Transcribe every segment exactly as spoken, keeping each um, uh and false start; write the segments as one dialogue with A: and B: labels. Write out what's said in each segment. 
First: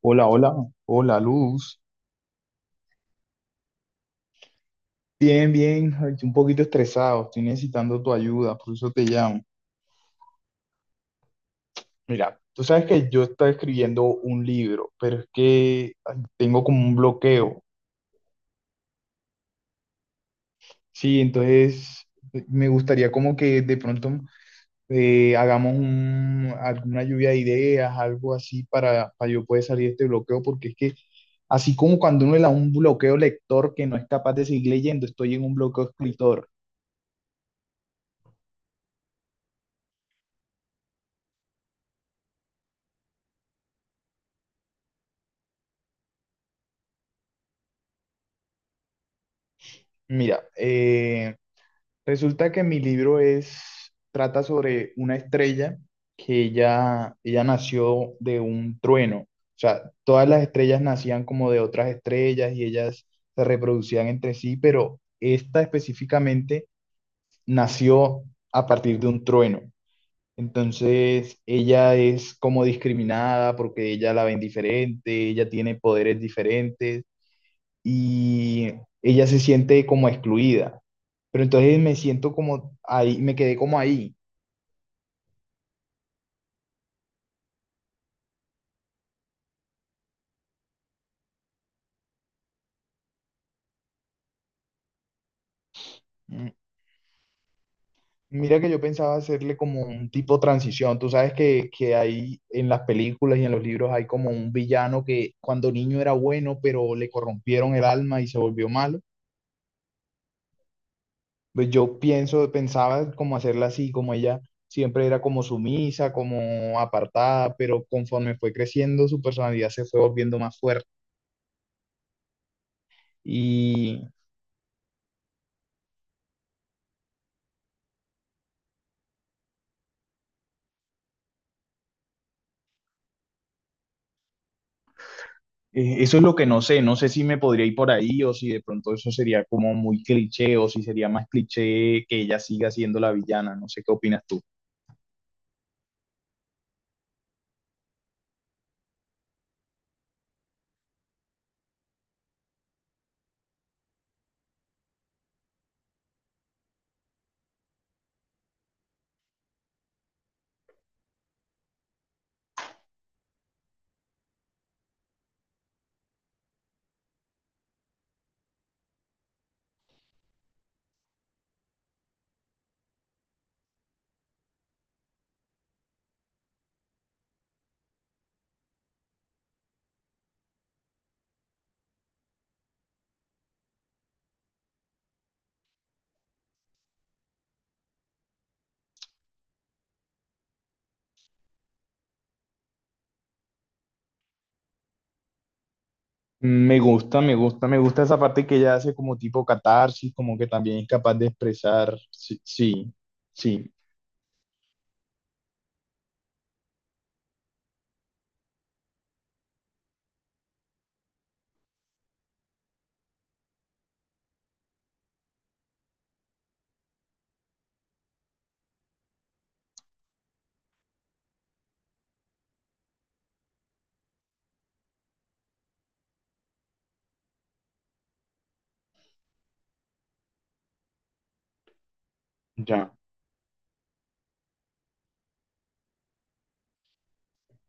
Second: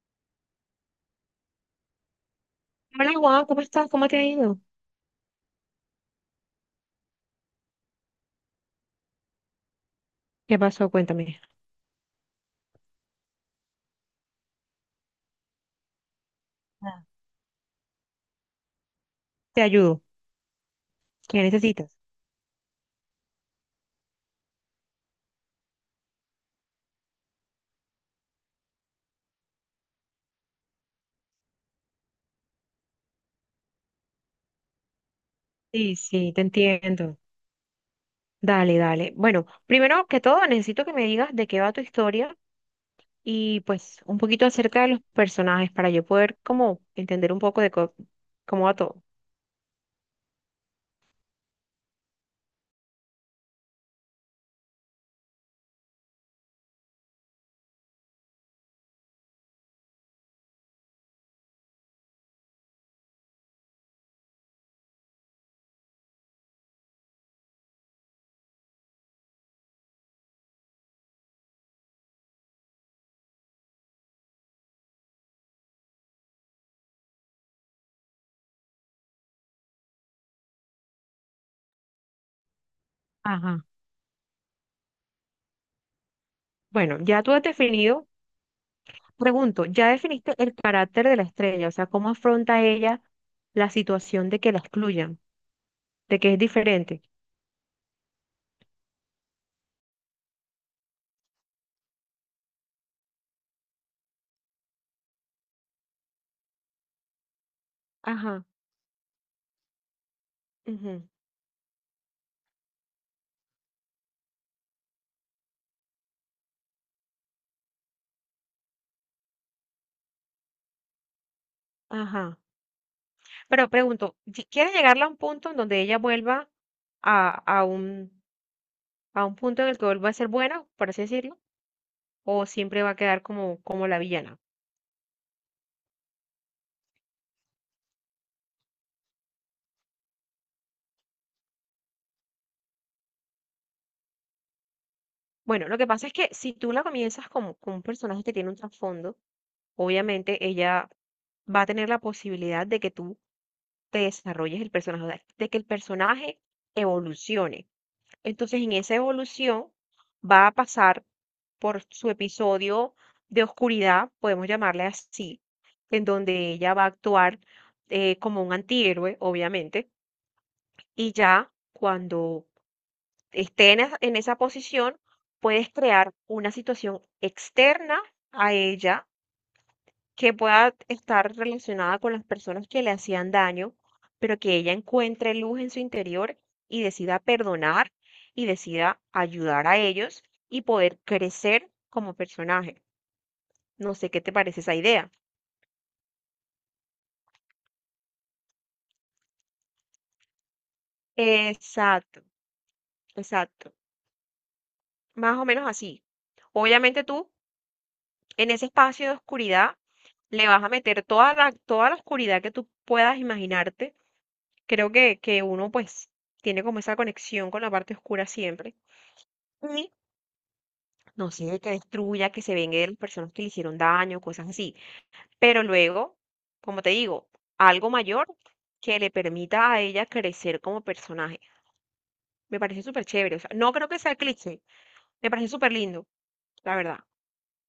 A: Hola, hola, hola Luz.
B: Hola Juan, ¿cómo estás? ¿Cómo te ha ido?
A: Bien, bien, ay, un poquito estresado, estoy necesitando tu ayuda, por eso te llamo.
B: ¿Qué pasó? Cuéntame.
A: Mira, tú sabes que yo estoy escribiendo un libro, pero es que ay, tengo como un
B: Ah,
A: bloqueo.
B: te ayudo.
A: Sí,
B: ¿Qué necesitas?
A: entonces eh, me gustaría como que de pronto eh, hagamos un- alguna lluvia de ideas, algo así para, para yo poder salir de este bloqueo, porque es que así como cuando uno le da un bloqueo lector que no es capaz de seguir leyendo, estoy en un bloqueo
B: Sí, sí, te
A: escritor.
B: entiendo. Dale, dale. Bueno, primero que todo, necesito que me digas de qué va tu historia y pues un poquito acerca de los personajes para yo poder como entender un poco de co- cómo va todo.
A: Mira, eh, resulta que mi libro es, trata sobre una estrella que ella, ella nació de un trueno. O sea, todas las estrellas nacían como de otras estrellas y ellas se reproducían entre sí, pero esta específicamente nació a partir de un trueno. Entonces, ella es como discriminada porque ella la ven diferente, ella tiene poderes diferentes y ella se siente como excluida. Pero entonces me siento como ahí, me quedé
B: Ajá.
A: como ahí.
B: Bueno, ya tú has definido, pregunto, ya definiste el carácter de la estrella, o sea, cómo afronta ella la situación de que la excluyan, de que es
A: Mm,
B: diferente.
A: mira que yo pensaba hacerle como un tipo de transición. Tú sabes que, que hay en las películas y en los libros hay como un villano que cuando niño era bueno, pero le corrompieron el alma y se
B: Ajá,
A: volvió malo.
B: ujú,
A: Pues yo pienso, pensaba como hacerla así, como ella siempre era como sumisa, como apartada, pero conforme fue creciendo su personalidad se fue volviendo más fuerte.
B: ajá. Pero
A: Y
B: pregunto, ¿si quiere llegarla a un punto en donde ella vuelva a, a un, a un punto en el que vuelva a ser buena, por así decirlo? ¿O siempre va a quedar como, como la villana?
A: Eh, eso es lo que no sé, no sé si me podría ir por ahí o si de pronto eso sería como muy cliché o si sería más cliché que ella siga siendo la villana, no sé qué opinas tú.
B: Bueno, lo que pasa es que si tú la comienzas como, con un personaje que tiene un trasfondo, obviamente ella va a tener la posibilidad de que tú te desarrolles el personaje, o sea, de que el personaje evolucione. Entonces, en esa evolución va a pasar por su episodio de oscuridad, podemos llamarle así, en donde ella va a actuar eh, como un antihéroe, obviamente, y ya cuando esté en, es- en esa posición, puedes crear una situación externa a ella que pueda estar relacionada con las personas que le hacían daño, pero que ella encuentre luz en su interior y decida perdonar y decida ayudar a ellos y poder crecer como personaje. No sé qué te parece esa idea.
A: Me gusta, me gusta, me gusta esa parte que ella hace como tipo catarsis, como que también es capaz de expresar,
B: Exacto,
A: sí, sí,
B: exacto.
A: sí,
B: Más o menos así. Obviamente tú, en ese espacio de oscuridad, le vas a meter toda la, toda la oscuridad que tú puedas imaginarte. Creo que, que uno pues tiene como esa conexión con la parte oscura siempre. Y no sé, que destruya, que se vengue de las personas que le hicieron daño, cosas así. Pero luego, como te digo, algo mayor que le permita a ella crecer como personaje. Me parece
A: ya.
B: súper chévere. O sea, no creo que sea cliché. Me parece súper lindo, la verdad.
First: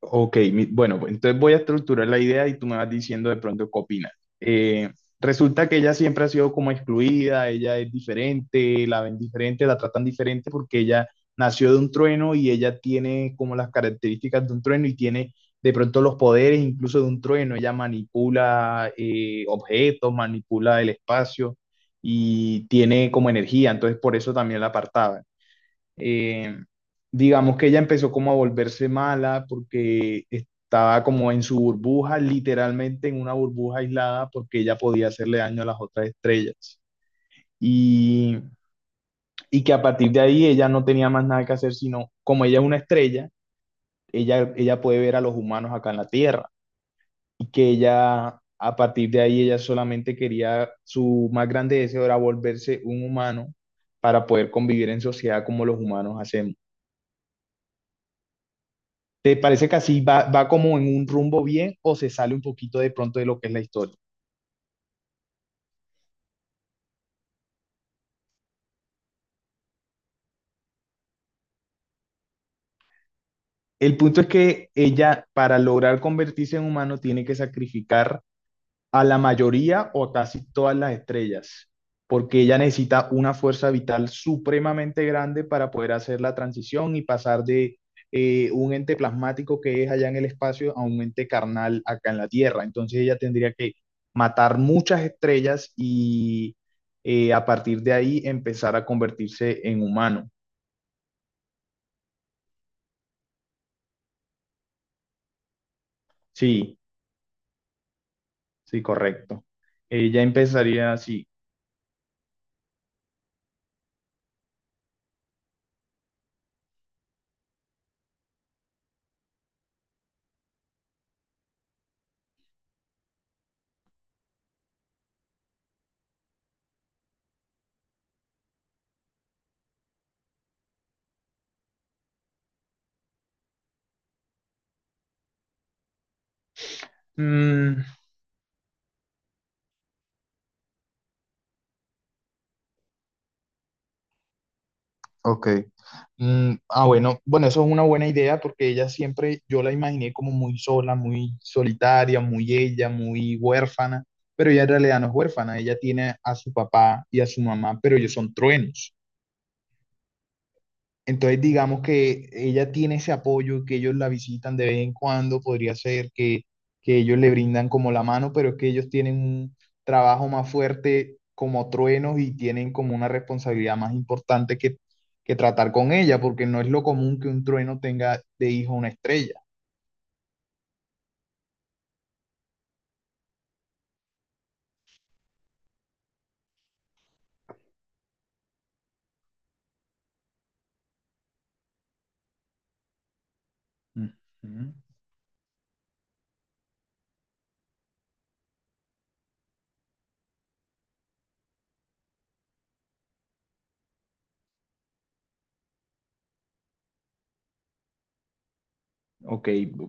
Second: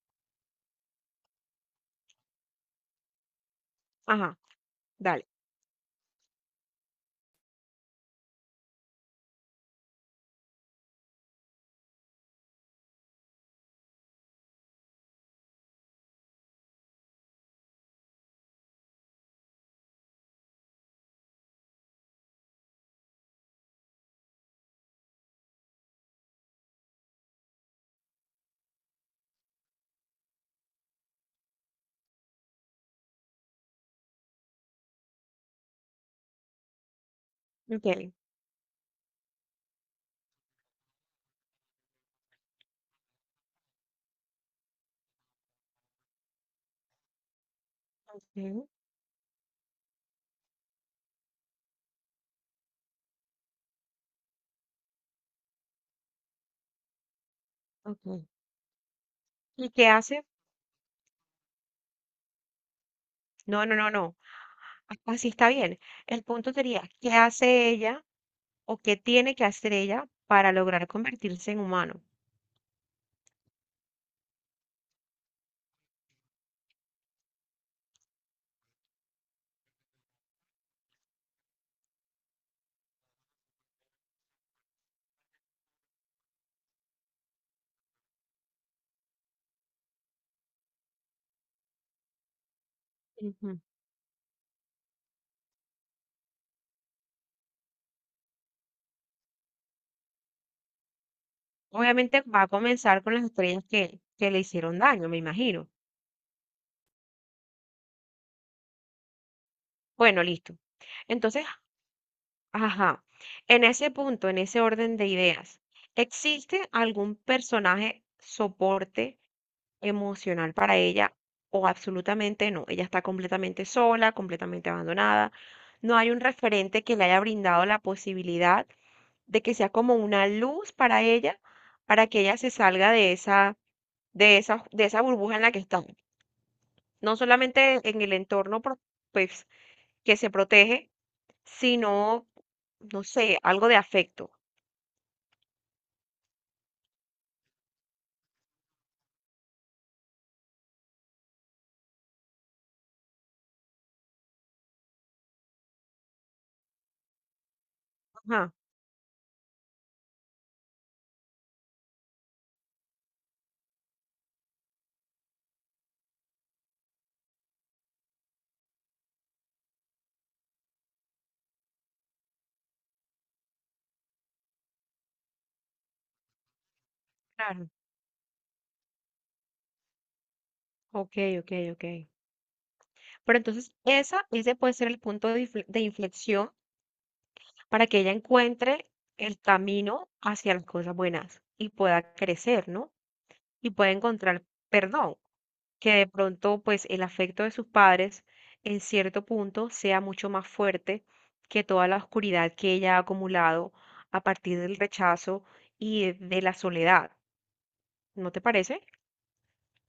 A: Ok, mi- bueno, pues, entonces voy a estructurar la idea y tú me vas diciendo de pronto qué opinas.
B: Ajá,
A: Eh,
B: dale.
A: resulta que ella siempre ha sido como excluida, ella es diferente, la ven diferente, la tratan diferente porque ella nació de un trueno y ella tiene como las características de un trueno y tiene de pronto los poderes incluso de un trueno. Ella manipula eh, objetos, manipula el espacio y tiene como energía, entonces por eso también la apartaba. Eh, digamos que ella empezó como a volverse mala porque estaba como en su burbuja, literalmente en una burbuja aislada porque ella podía hacerle daño a las otras estrellas.
B: Ok,
A: Y, y que a partir de ahí ella no tenía más nada que hacer, sino como ella es una estrella, ella, ella puede ver a los humanos acá en la Tierra y que ella...
B: ok,
A: A partir de ahí, ella solamente quería, su más grande deseo era volverse un humano para poder convivir en sociedad como los humanos hacemos.
B: ok.
A: ¿Te parece
B: ¿Y
A: que
B: qué
A: así
B: hace?
A: va, va como en un rumbo bien o se sale un poquito de pronto de lo que es la
B: No, no, no,
A: historia?
B: no. Así está bien. El punto sería, ¿qué hace ella o qué tiene que hacer ella para lograr convertirse en humano?
A: El punto es que ella, para lograr convertirse en humano, tiene que sacrificar a la mayoría o casi todas las estrellas, porque ella necesita una fuerza vital supremamente grande para poder hacer la transición y pasar de eh, un ente plasmático que es allá en el espacio a un ente carnal acá en la Tierra. Entonces ella tendría
B: Ujú.
A: que matar muchas estrellas y eh, a partir de ahí empezar a convertirse en humano.
B: Obviamente va a comenzar con las estrellas que, que le hicieron daño, me imagino.
A: Sí, sí, correcto. Ella
B: Bueno, listo.
A: empezaría así.
B: Entonces, ajá, en ese punto, en ese orden de ideas, ¿existe algún personaje soporte emocional para ella o absolutamente no? Ella está completamente sola, completamente abandonada. No hay un referente que le haya brindado la posibilidad de que sea como una luz para ella, para que ella se salga de esa, de esa, de esa burbuja en la que está. No
A: Mm,
B: solamente en el entorno, pro- pues, que se protege, sino, no sé, algo de afecto.
A: ok. Mm, ah, bueno, bueno, eso es una buena idea porque ella siempre, yo la imaginé como muy sola, muy solitaria, muy ella, muy huérfana, pero ella en realidad no es huérfana, ella tiene a su papá y a su mamá, pero ellos son
B: Ajá,
A: truenos. Entonces, digamos que ella tiene ese apoyo, que ellos la visitan de vez en cuando, podría ser que, que ellos le brindan como la mano, pero es que ellos tienen un trabajo más fuerte como truenos y tienen como una responsabilidad más importante que, que tratar con ella, porque no es lo común que un
B: claro.
A: trueno tenga de hijo una estrella.
B: Ok, ok, ok. Pero entonces esa, ese puede ser el punto de infle- de inflexión para que ella encuentre el camino hacia las cosas buenas y pueda crecer, ¿no? Y pueda encontrar,
A: Ujú.
B: perdón, que de pronto pues el afecto de sus padres en cierto punto sea mucho más fuerte que toda la oscuridad que ella ha acumulado a partir del rechazo y e, de la soledad. ¿No te parece?
A: Ok,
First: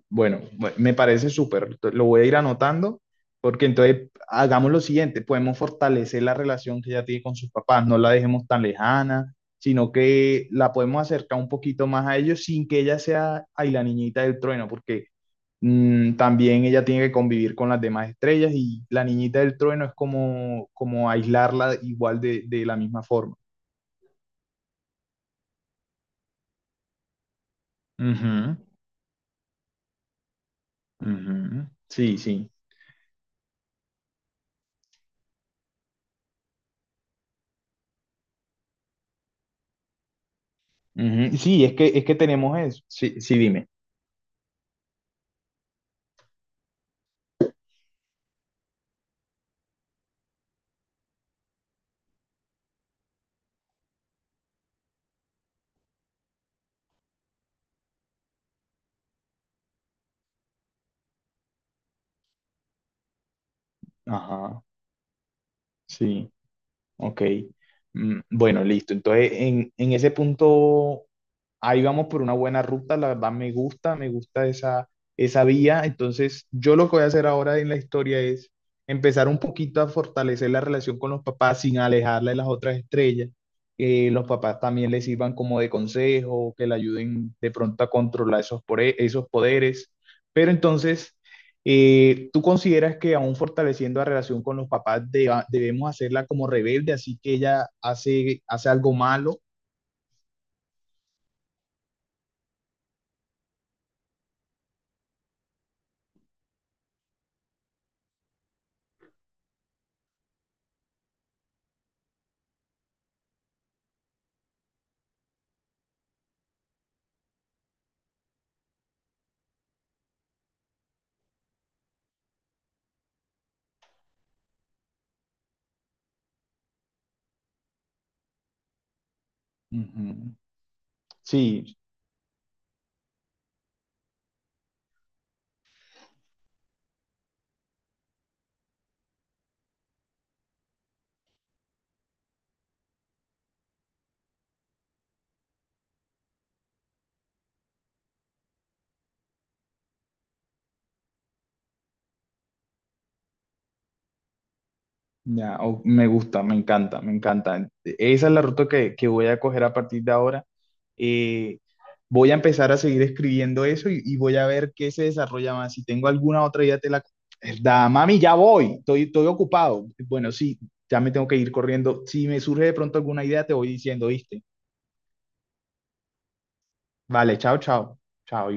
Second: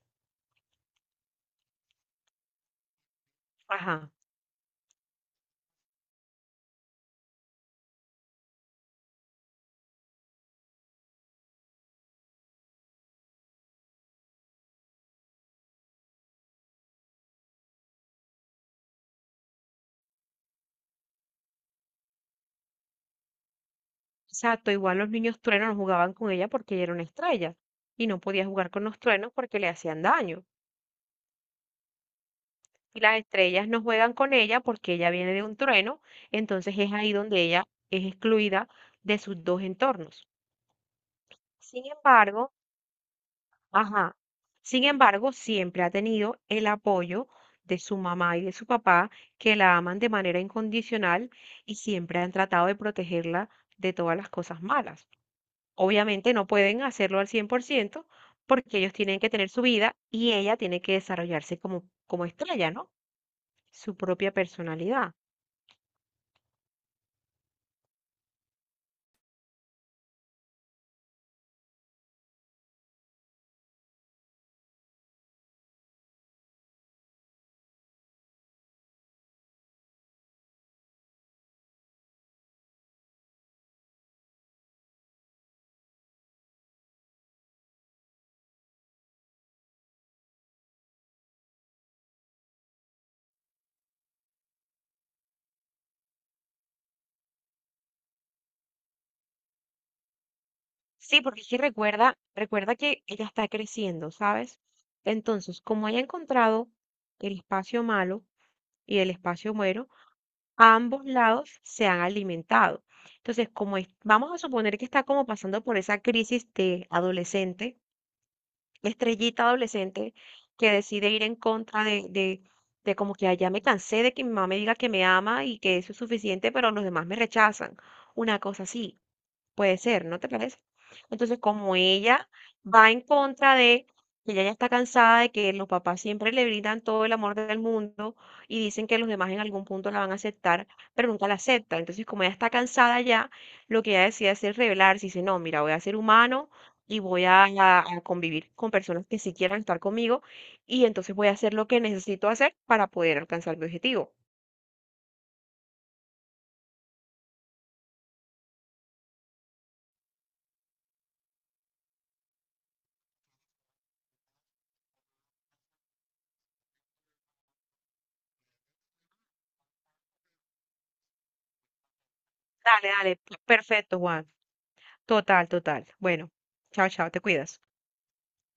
A: bueno, bu- me parece súper. Lo voy a ir anotando porque entonces
B: Ajá.
A: hagamos lo siguiente, podemos fortalecer la relación que ella tiene con sus papás, no la dejemos tan lejana, sino que la podemos acercar un poquito más a ellos sin que ella sea ay, la niñita del trueno, porque mm, también ella tiene que convivir con las demás estrellas y la niñita del trueno es como, como aislarla igual de, de la misma forma.
B: Exacto, igual los niños truenos no jugaban con ella porque ella era una estrella y no podía
A: Ujú,
B: jugar con los truenos porque le hacían daño.
A: ujú. Sí, sí.
B: Y las estrellas no juegan con ella porque ella viene de un trueno, entonces es ahí donde ella es excluida de sus dos entornos.
A: Ujú. Sí, es
B: Sin
A: que, es que
B: embargo,
A: tenemos eso. Sí, sí, dime.
B: ajá, sin embargo, siempre ha tenido el apoyo de su mamá y de su papá, que la aman de manera incondicional y siempre han tratado de protegerla de todas las cosas malas. Obviamente no pueden hacerlo al cien por ciento porque ellos tienen que tener su vida y ella tiene que desarrollarse como, como estrella, ¿no? Su propia
A: Ajá,
B: personalidad.
A: sí, ok. Mm, bueno, listo. Entonces, en, en ese punto, ahí vamos por una buena ruta. La verdad, me gusta, me gusta esa, esa vía. Entonces, yo lo que voy a hacer ahora en la historia es empezar un poquito a fortalecer la relación con los papás sin alejarla de las otras estrellas. Que los papás también les sirvan como de consejo, que le ayuden de pronto a controlar esos, pore- esos poderes. Pero entonces... Eh, ¿tú consideras que aún fortaleciendo la relación con los papás deba- debemos hacerla como rebelde, así que ella hace, hace algo malo?
B: Sí, porque es que recuerda, recuerda que ella está creciendo, ¿sabes? Entonces, como haya encontrado el espacio malo y el espacio bueno, a ambos lados se han alimentado. Entonces, como es- vamos a suponer que está como pasando por esa crisis de adolescente, la estrellita adolescente, que decide ir en contra de, de, de como que "Ay, ya me cansé de que mi mamá me diga que me ama y que eso es suficiente, pero los demás me rechazan." Una cosa así. Puede ser, ¿no te
A: Ujú.
B: parece? Entonces, como
A: Sí,
B: ella va en contra de, que ella ya está cansada de que los papás siempre le brindan todo el amor del mundo y dicen que los demás en algún punto la van a aceptar, pero nunca la aceptan. Entonces, como ella está cansada ya, lo que ella decide hacer es rebelarse y dice, no, mira, voy a ser humano y voy a, a- a convivir con personas que sí quieran estar conmigo y entonces voy a hacer lo que necesito hacer para poder alcanzar mi objetivo.
A: ya, o- me gusta, me encanta, me encanta. Esa es la ruta que, que voy a coger a partir de ahora. Eh, voy a empezar a seguir escribiendo eso y, y voy a ver qué se desarrolla más. Si tengo alguna otra idea, te la... Da, mami, ya voy, estoy, estoy ocupado. Bueno, sí, ya me tengo que ir corriendo. Si me surge de
B: Dale,
A: pronto
B: dale,
A: alguna idea, te voy
B: perfecto,
A: diciendo,
B: Juan.
A: ¿viste?
B: Total, total. Bueno, chao, chao, te
A: Vale, chao,
B: cuidas.
A: chao. Chao.